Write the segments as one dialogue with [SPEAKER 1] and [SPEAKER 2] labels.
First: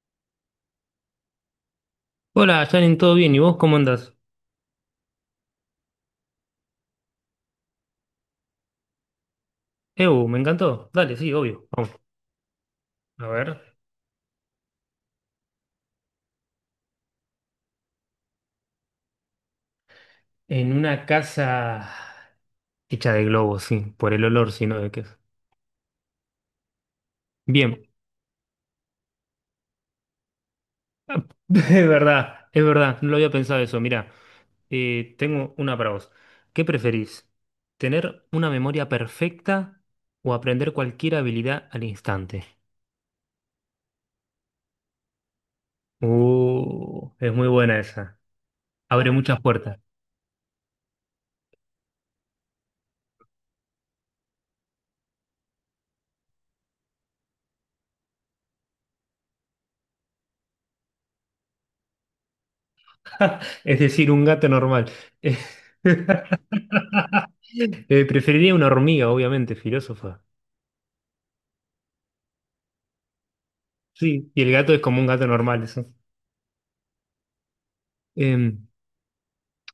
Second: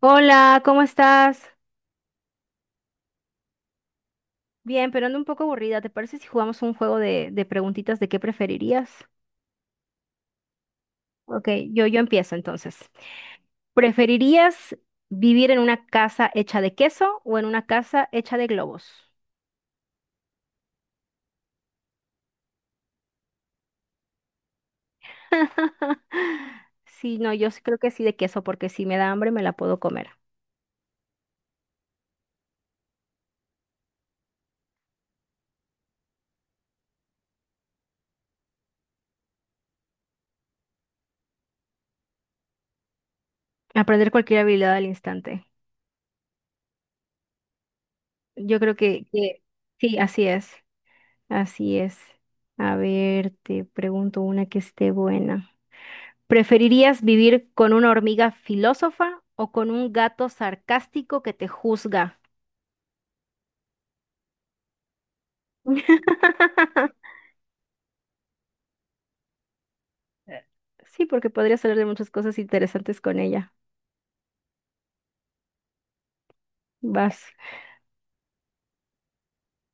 [SPEAKER 1] Hola, ¿cómo estás?
[SPEAKER 2] Hola, Janin, ¿todo bien? ¿Y vos cómo andás?
[SPEAKER 1] Bien, pero ando un poco aburrida. ¿Te parece si jugamos un juego de preguntitas de qué preferirías?
[SPEAKER 2] Ew, me encantó. Dale, sí,
[SPEAKER 1] Ok,
[SPEAKER 2] obvio.
[SPEAKER 1] yo,
[SPEAKER 2] Vamos.
[SPEAKER 1] yo empiezo entonces.
[SPEAKER 2] A ver.
[SPEAKER 1] ¿Preferirías vivir en una casa hecha de queso o en una casa hecha de globos?
[SPEAKER 2] En una casa hecha de globos, sí, por el olor, sino de qué es.
[SPEAKER 1] Sí, no, yo sí creo
[SPEAKER 2] Bien.
[SPEAKER 1] que sí de queso, porque si me da hambre me la puedo comer.
[SPEAKER 2] Ah, es verdad, no lo había pensado eso. Mirá, tengo una para vos. ¿Qué preferís? ¿Tener una memoria perfecta o aprender cualquier habilidad al instante?
[SPEAKER 1] Aprender cualquier habilidad al instante.
[SPEAKER 2] Es muy buena esa.
[SPEAKER 1] Yo creo que,
[SPEAKER 2] Abre muchas
[SPEAKER 1] que
[SPEAKER 2] puertas.
[SPEAKER 1] sí, así es. Así es. A ver, te pregunto una que esté buena. ¿Preferirías vivir con una hormiga filósofa o con un gato sarcástico que te juzga?
[SPEAKER 2] Es decir, un gato normal. Eh, preferiría una hormiga, obviamente, filósofa.
[SPEAKER 1] Sí, porque podrías hablar de muchas cosas interesantes con ella.
[SPEAKER 2] Sí, y el gato es como un gato normal, eso.
[SPEAKER 1] Vas.
[SPEAKER 2] Eh,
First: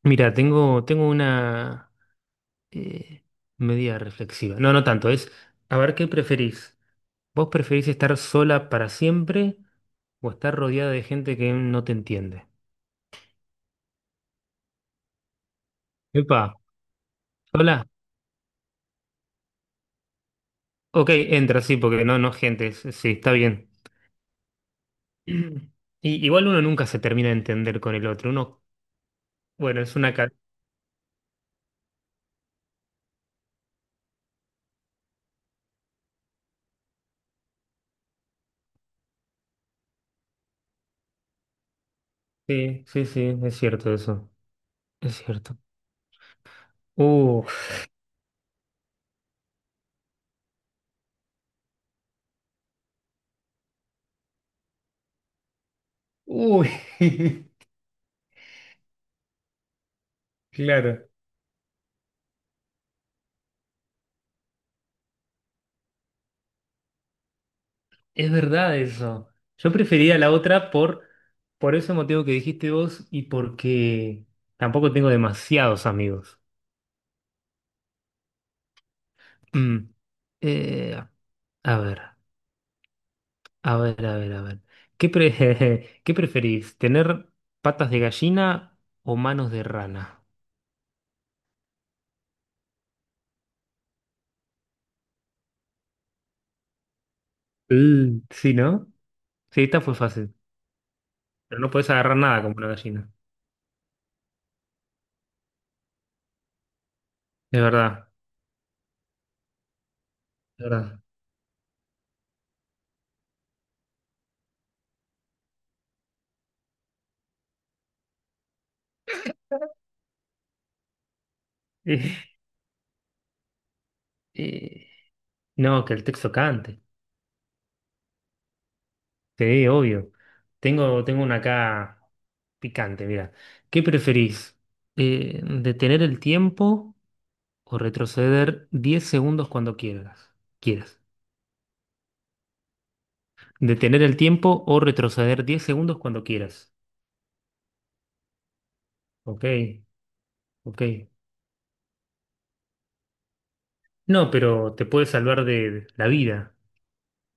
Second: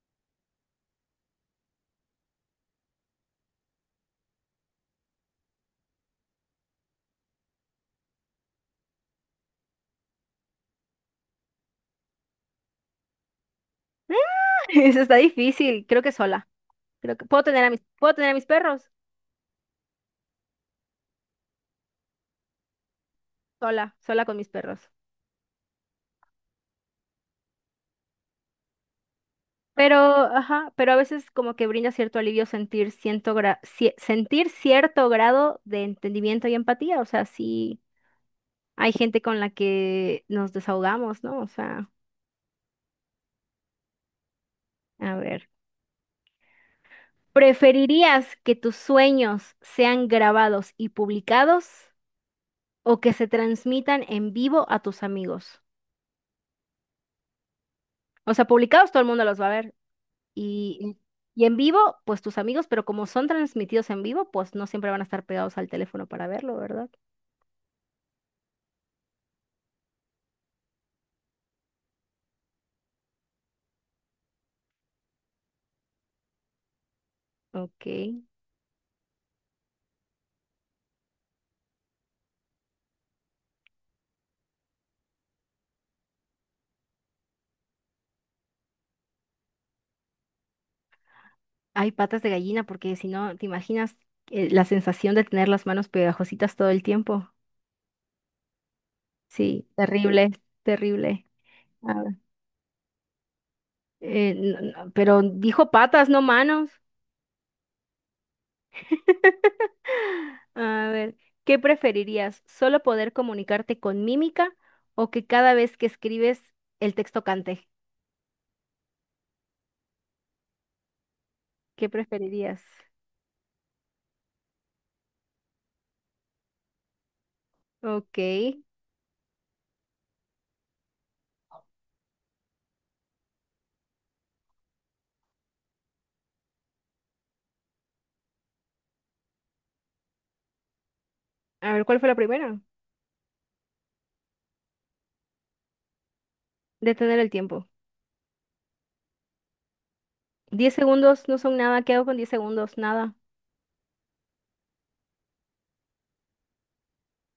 [SPEAKER 2] mira, tengo una eh, medida reflexiva. No, no tanto, es, a ver, ¿qué preferís? ¿Vos preferís estar sola para siempre o estar rodeada de gente que no te entiende?
[SPEAKER 1] Eso está difícil. Creo que
[SPEAKER 2] Epa,
[SPEAKER 1] sola. Creo que puedo tener a
[SPEAKER 2] sola.
[SPEAKER 1] puedo tener a mis perros
[SPEAKER 2] Ok, entra, sí, porque no, no, gente, es- sí, está bien.
[SPEAKER 1] sola, sola con mis perros.
[SPEAKER 2] Y, igual uno nunca se termina de entender con el otro, uno. Bueno,
[SPEAKER 1] Pero,
[SPEAKER 2] es una cadena.
[SPEAKER 1] ajá, pero a veces como que brinda cierto alivio sentir sentir cierto grado de entendimiento y empatía. O sea, sí hay gente con la que nos desahogamos, ¿no? O sea,
[SPEAKER 2] Sí, sí, sí, es cierto eso.
[SPEAKER 1] a
[SPEAKER 2] Es
[SPEAKER 1] ver.
[SPEAKER 2] cierto. Uf,
[SPEAKER 1] ¿Preferirías que tus sueños sean grabados y publicados o que se transmitan en vivo a tus amigos?
[SPEAKER 2] uy,
[SPEAKER 1] O sea, publicados todo el mundo los va a ver y,
[SPEAKER 2] claro.
[SPEAKER 1] y en vivo, pues tus amigos, pero como son transmitidos en vivo, pues no siempre van a estar pegados al teléfono para verlo, ¿verdad?
[SPEAKER 2] Es verdad eso. Yo prefería la otra por ese motivo que dijiste vos y porque tampoco tengo demasiados amigos.
[SPEAKER 1] Ok.
[SPEAKER 2] Mm. Eh, a ver, a ver, a ver, a ver. ¿Qué pre- ¿qué preferís? ¿Tener patas de gallina o manos de rana?
[SPEAKER 1] Hay patas de gallina porque si no, ¿te imaginas la sensación de tener las manos pegajositas todo el tiempo?
[SPEAKER 2] Mm, sí, ¿no? Sí,
[SPEAKER 1] Sí,
[SPEAKER 2] esta fue
[SPEAKER 1] terrible,
[SPEAKER 2] fácil.
[SPEAKER 1] terrible.
[SPEAKER 2] Pero no podés
[SPEAKER 1] A ver.
[SPEAKER 2] agarrar nada como una gallina.
[SPEAKER 1] Pero dijo patas, no manos.
[SPEAKER 2] Es verdad.
[SPEAKER 1] A
[SPEAKER 2] ¿Verdad?
[SPEAKER 1] ver, ¿qué preferirías? ¿Solo poder comunicarte con mímica o que cada vez que escribes el texto cante? ¿Qué
[SPEAKER 2] Eh,
[SPEAKER 1] preferirías?
[SPEAKER 2] eh, no, que el texto cante.
[SPEAKER 1] Ok.
[SPEAKER 2] Sí, obvio. Tengo una acá picante, mira. ¿Qué preferís? ¿Detener el tiempo o retroceder 10 segundos cuando quieras? Quieras.
[SPEAKER 1] A ver, ¿cuál fue la primera?
[SPEAKER 2] ¿Detener el tiempo o retroceder 10 segundos cuando quieras?
[SPEAKER 1] Detener el tiempo.
[SPEAKER 2] Ok,
[SPEAKER 1] Diez
[SPEAKER 2] ok.
[SPEAKER 1] segundos no son nada. ¿Qué hago con 10 segundos? Nada.
[SPEAKER 2] No, pero te puede salvar de la vida.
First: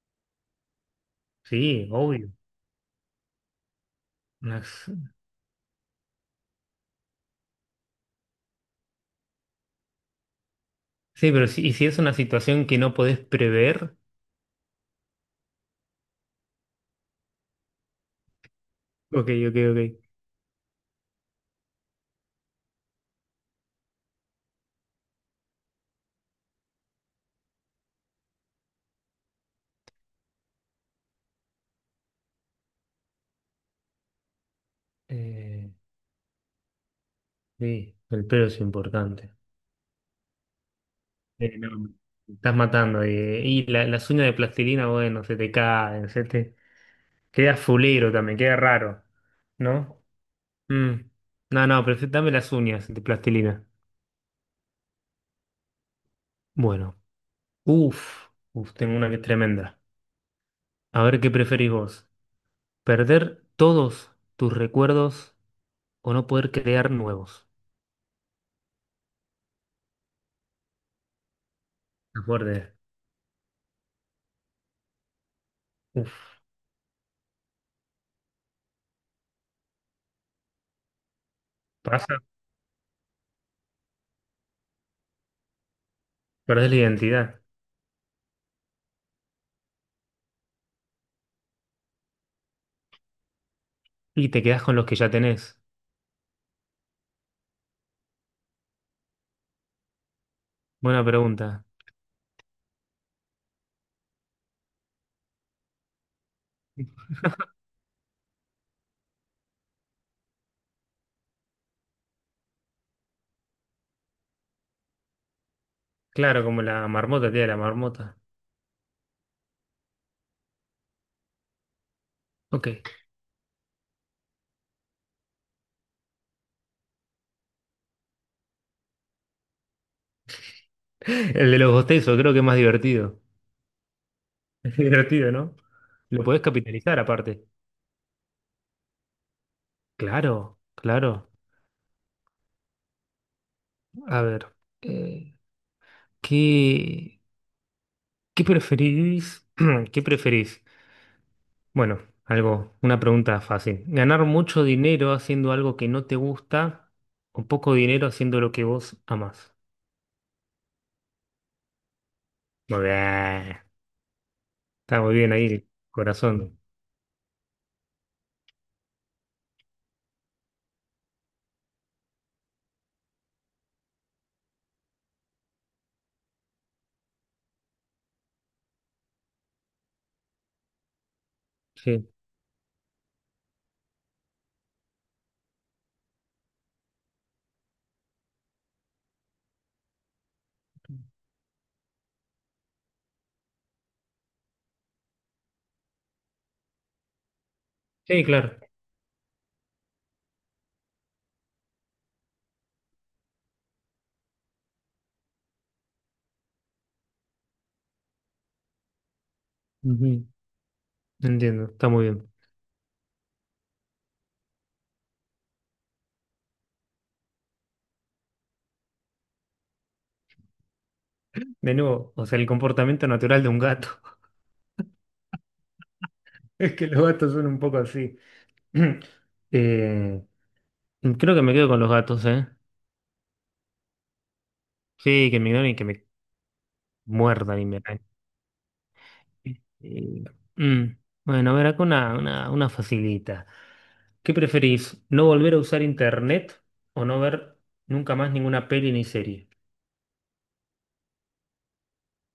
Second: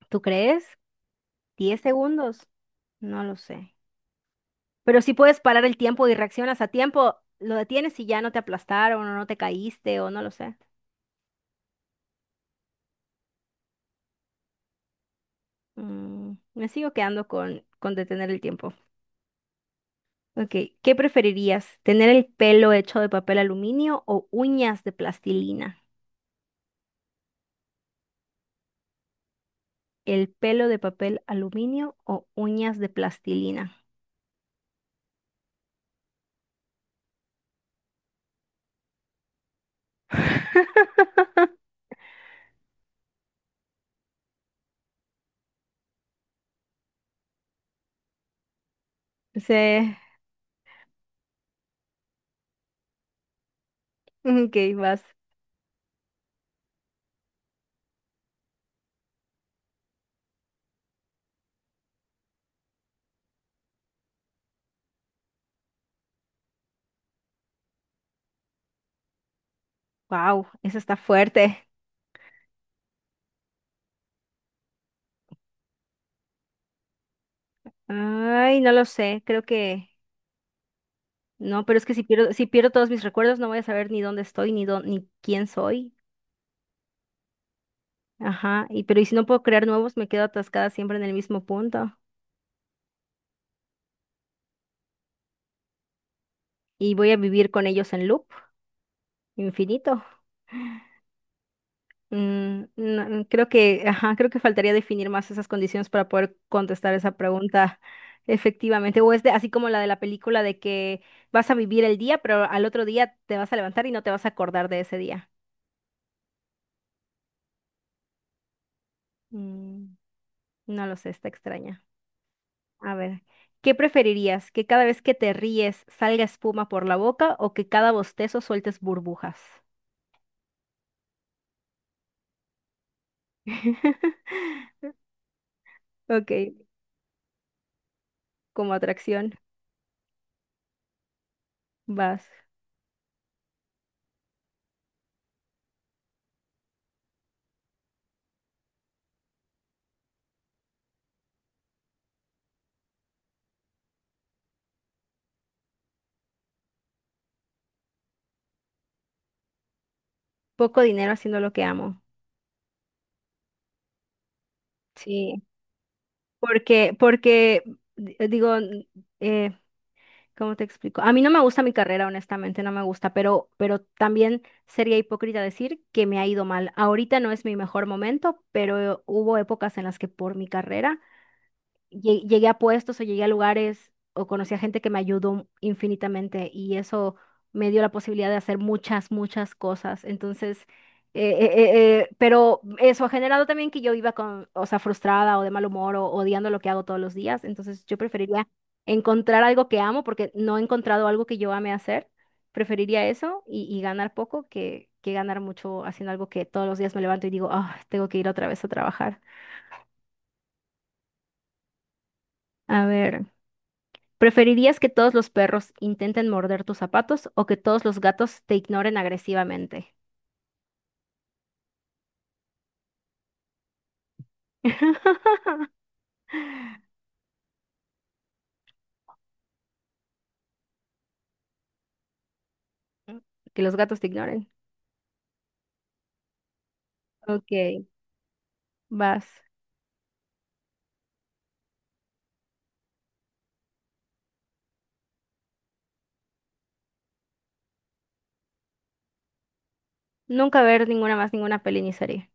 [SPEAKER 1] ¿Tú crees? ¿Diez
[SPEAKER 2] Sí, obvio.
[SPEAKER 1] segundos? No lo sé.
[SPEAKER 2] Una- s-
[SPEAKER 1] Pero si puedes parar el tiempo y reaccionas a tiempo, lo detienes y ya no te aplastaron o no te caíste o no lo sé.
[SPEAKER 2] sí, pero si, ¿y si es una situación que no podés prever?
[SPEAKER 1] Mm, me sigo quedando con detener el tiempo.
[SPEAKER 2] Ok, ok, ok.
[SPEAKER 1] Ok, ¿qué preferirías? ¿Tener el pelo hecho de papel aluminio o uñas de plastilina? ¿El pelo de papel aluminio o uñas de plastilina?
[SPEAKER 2] Eh, sí, el pelo es importante. No, me estás matando. Y la- las uñas de plastilina, bueno, se te caen, se te... Queda fulero también, queda raro,
[SPEAKER 1] Sí,
[SPEAKER 2] ¿no? Mm. No, no, prefi- dame las uñas de plastilina.
[SPEAKER 1] ok, vas.
[SPEAKER 2] Bueno, uff, uf, tengo una que es tremenda. A ver qué preferís vos. ¿Perder todos tus recuerdos o no poder crear nuevos?
[SPEAKER 1] Wow, eso está fuerte.
[SPEAKER 2] Qué fuerte. Uf,
[SPEAKER 1] Ay, no lo sé, creo que no, pero es que
[SPEAKER 2] pasa,
[SPEAKER 1] si pierdo todos mis recuerdos, no voy a saber ni dónde estoy, ni quién soy.
[SPEAKER 2] perdés la identidad
[SPEAKER 1] Ajá, y pero y si no puedo crear nuevos, me quedo atascada siempre en el mismo punto.
[SPEAKER 2] y te quedás con los que ya tenés.
[SPEAKER 1] Y voy a vivir con ellos en loop, infinito.
[SPEAKER 2] Buena pregunta.
[SPEAKER 1] Mm, no, creo creo que faltaría definir más esas condiciones para poder contestar esa pregunta efectivamente. O es de, así como la de la película de que vas a vivir el día, pero al otro día te vas a levantar y no te vas a acordar de ese día.
[SPEAKER 2] Claro, como la marmota, tía, la marmota.
[SPEAKER 1] Mm, no lo sé, está extraña.
[SPEAKER 2] Ok.
[SPEAKER 1] A ver, ¿qué preferirías? ¿Que cada vez que te ríes salga espuma por la boca o que cada bostezo sueltes burbujas?
[SPEAKER 2] El de los bostezos, creo que es más divertido. Es divertido, ¿no? Lo
[SPEAKER 1] Ok,
[SPEAKER 2] podés capitalizar aparte.
[SPEAKER 1] como atracción,
[SPEAKER 2] Claro, claro.
[SPEAKER 1] vas.
[SPEAKER 2] A ver, eh, ¿qué, qué preferís? ¿Qué preferís? Bueno, algo, una pregunta fácil. ¿Ganar mucho dinero haciendo algo que no te gusta o poco dinero haciendo lo que vos amás?
[SPEAKER 1] Poco dinero haciendo lo que amo.
[SPEAKER 2] Muy bien. Está muy bien
[SPEAKER 1] Sí,
[SPEAKER 2] ahí el corazón.
[SPEAKER 1] porque, digo, eh, ¿cómo te explico? A mí no me gusta mi carrera, honestamente, no me gusta, pero también sería hipócrita decir que me ha ido mal. Ahorita no es mi mejor momento, pero hubo épocas en las que por mi carrera
[SPEAKER 2] Sí,
[SPEAKER 1] llegué a puestos o llegué a lugares o conocí a gente que me ayudó infinitamente y eso me dio la posibilidad de hacer muchas, muchas cosas. Entonces, eh, eh, pero eso ha generado también que yo iba con, o sea, frustrada o de mal humor o odiando lo que hago todos los días. Entonces, yo
[SPEAKER 2] sí,
[SPEAKER 1] preferiría
[SPEAKER 2] claro.
[SPEAKER 1] encontrar algo que amo porque no he encontrado algo que yo ame hacer. Preferiría eso y ganar poco que ganar mucho haciendo algo que todos los días me levanto y digo, ah, tengo que ir otra vez a trabajar.
[SPEAKER 2] Ujú. Entiendo, está muy bien.
[SPEAKER 1] A ver. ¿Preferirías que todos los perros intenten morder tus zapatos o que todos los gatos te ignoren agresivamente?
[SPEAKER 2] De nuevo, o sea, el comportamiento natural de un gato. Es que los gatos son un poco así. Eh, creo que me quedo con los gatos, ¿eh?
[SPEAKER 1] Que los gatos te ignoren.
[SPEAKER 2] Sí, que me ignoren y que me muerdan y me
[SPEAKER 1] Ok,
[SPEAKER 2] arañen.
[SPEAKER 1] vas.
[SPEAKER 2] Eh, mm. Bueno, a ver, acá una facilita. ¿Qué preferís? ¿No volver a usar internet o no ver nunca más ninguna peli ni serie?
[SPEAKER 1] Nunca ver ninguna más, ninguna peli ni serie.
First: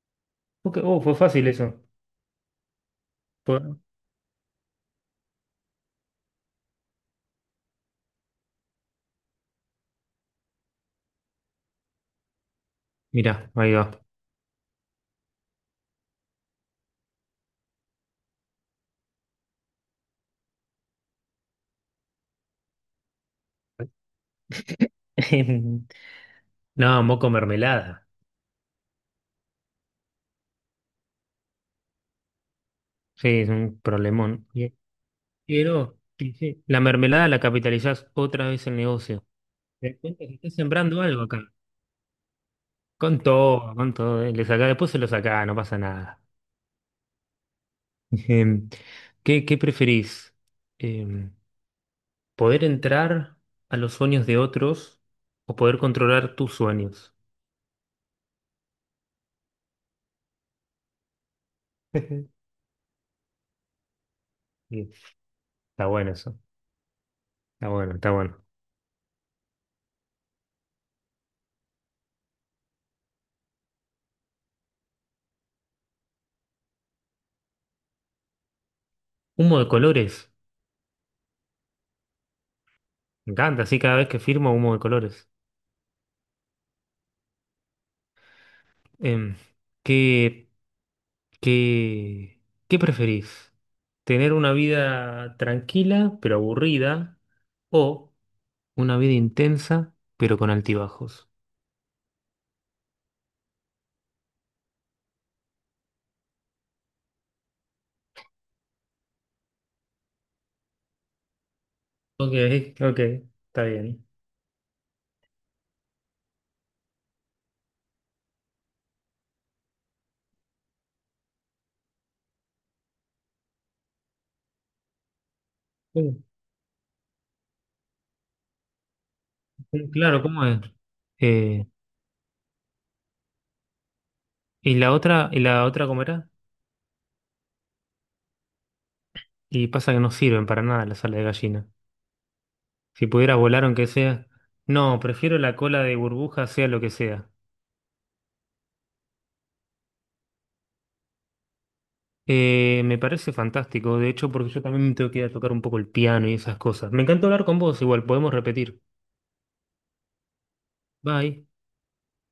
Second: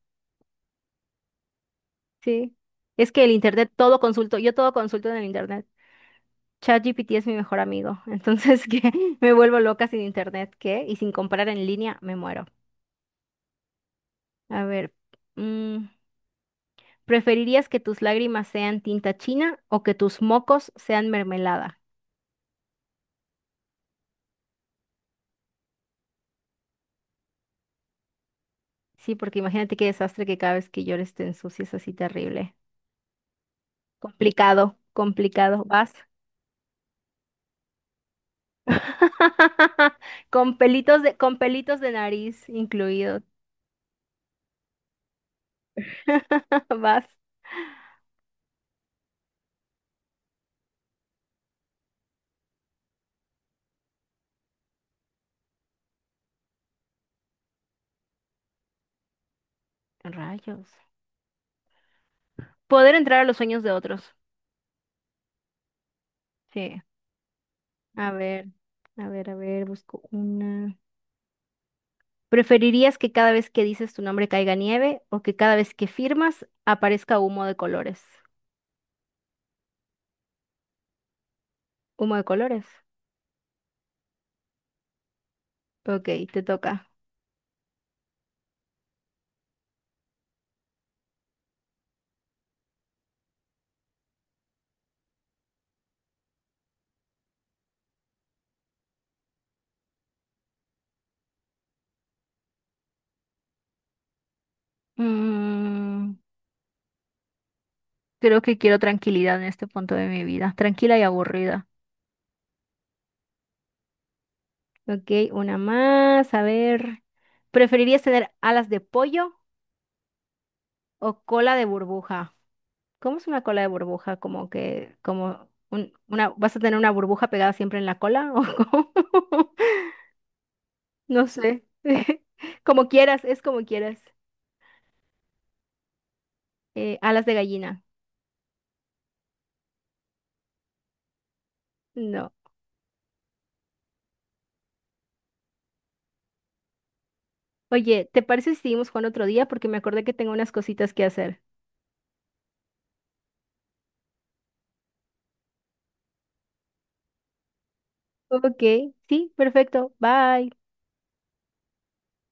[SPEAKER 2] Ok, oh, fue fácil eso.
[SPEAKER 1] Sí. Es que el internet,
[SPEAKER 2] Fue-
[SPEAKER 1] todo consulto, yo todo consulto en el internet. ChatGPT es mi mejor amigo, entonces que me vuelvo loca sin internet, ¿qué? Y sin comprar en línea, me muero.
[SPEAKER 2] mirá, ahí va.
[SPEAKER 1] A ver, mm, ¿preferirías que tus lágrimas sean tinta china o que tus mocos sean mermelada?
[SPEAKER 2] No, moco mermelada.
[SPEAKER 1] Sí, porque imagínate qué desastre que cada vez que llores te ensucies así terrible.
[SPEAKER 2] Sí, es un problemón.
[SPEAKER 1] Complicado, complicado. Vas.
[SPEAKER 2] Quiero, dice, la mermelada la capitalizás otra vez el negocio. Te das cuenta que estás
[SPEAKER 1] Con pelitos
[SPEAKER 2] sembrando algo
[SPEAKER 1] con
[SPEAKER 2] acá.
[SPEAKER 1] pelitos de nariz incluidos.
[SPEAKER 2] Con todo, con todo. Le sacá, después se lo sacá, no pasa nada.
[SPEAKER 1] Vas.
[SPEAKER 2] Em, ¿Qué preferís? Em, ¿Poder entrar a los sueños de otros o poder controlar tus sueños?
[SPEAKER 1] Rayos. Poder entrar a los sueños de otros.
[SPEAKER 2] Sí, está bueno eso.
[SPEAKER 1] Sí.
[SPEAKER 2] Está bueno,
[SPEAKER 1] A
[SPEAKER 2] está bueno.
[SPEAKER 1] ver, a ver, a ver, busco una. ¿Preferirías que cada vez que dices tu nombre caiga nieve o que cada vez que firmas aparezca humo de colores?
[SPEAKER 2] Humo de colores.
[SPEAKER 1] Humo de colores.
[SPEAKER 2] Me encanta, así cada vez que firmo humo de colores.
[SPEAKER 1] Ok, te toca.
[SPEAKER 2] Em, ¿qué, ¿Qué, qué preferís? ¿Tener una vida tranquila pero aburrida o una vida intensa pero con altibajos?
[SPEAKER 1] Mm, creo que quiero tranquilidad en este punto de mi vida, tranquila y aburrida.
[SPEAKER 2] Ok, ok, está bien.
[SPEAKER 1] Ok, una más. A ver. ¿Preferirías tener alas de pollo o cola de burbuja? ¿Cómo es una cola de burbuja? Como que,
[SPEAKER 2] Sí,
[SPEAKER 1] una, ¿vas a tener una burbuja pegada siempre en la cola? ¿O cómo?
[SPEAKER 2] sí, claro, ¿cómo es?
[SPEAKER 1] No sé.
[SPEAKER 2] Eh,
[SPEAKER 1] Como quieras, es como quieras.
[SPEAKER 2] y la otra cómo era?
[SPEAKER 1] Alas de gallina.
[SPEAKER 2] Y pasa que no sirven para nada la sala de gallina.
[SPEAKER 1] No.
[SPEAKER 2] Si pudiera volar aunque sea... No, prefiero la cola de burbuja, sea lo que sea.
[SPEAKER 1] Oye, ¿te parece si seguimos jugando otro día? Porque me acordé que tengo unas cositas que hacer.
[SPEAKER 2] Me parece fantástico, de hecho, porque yo también me tengo que ir a tocar un poco el piano y esas cosas. Me encanta hablar con vos, igual podemos
[SPEAKER 1] Ok,
[SPEAKER 2] repetir.
[SPEAKER 1] sí, perfecto. Bye.
[SPEAKER 2] Bye.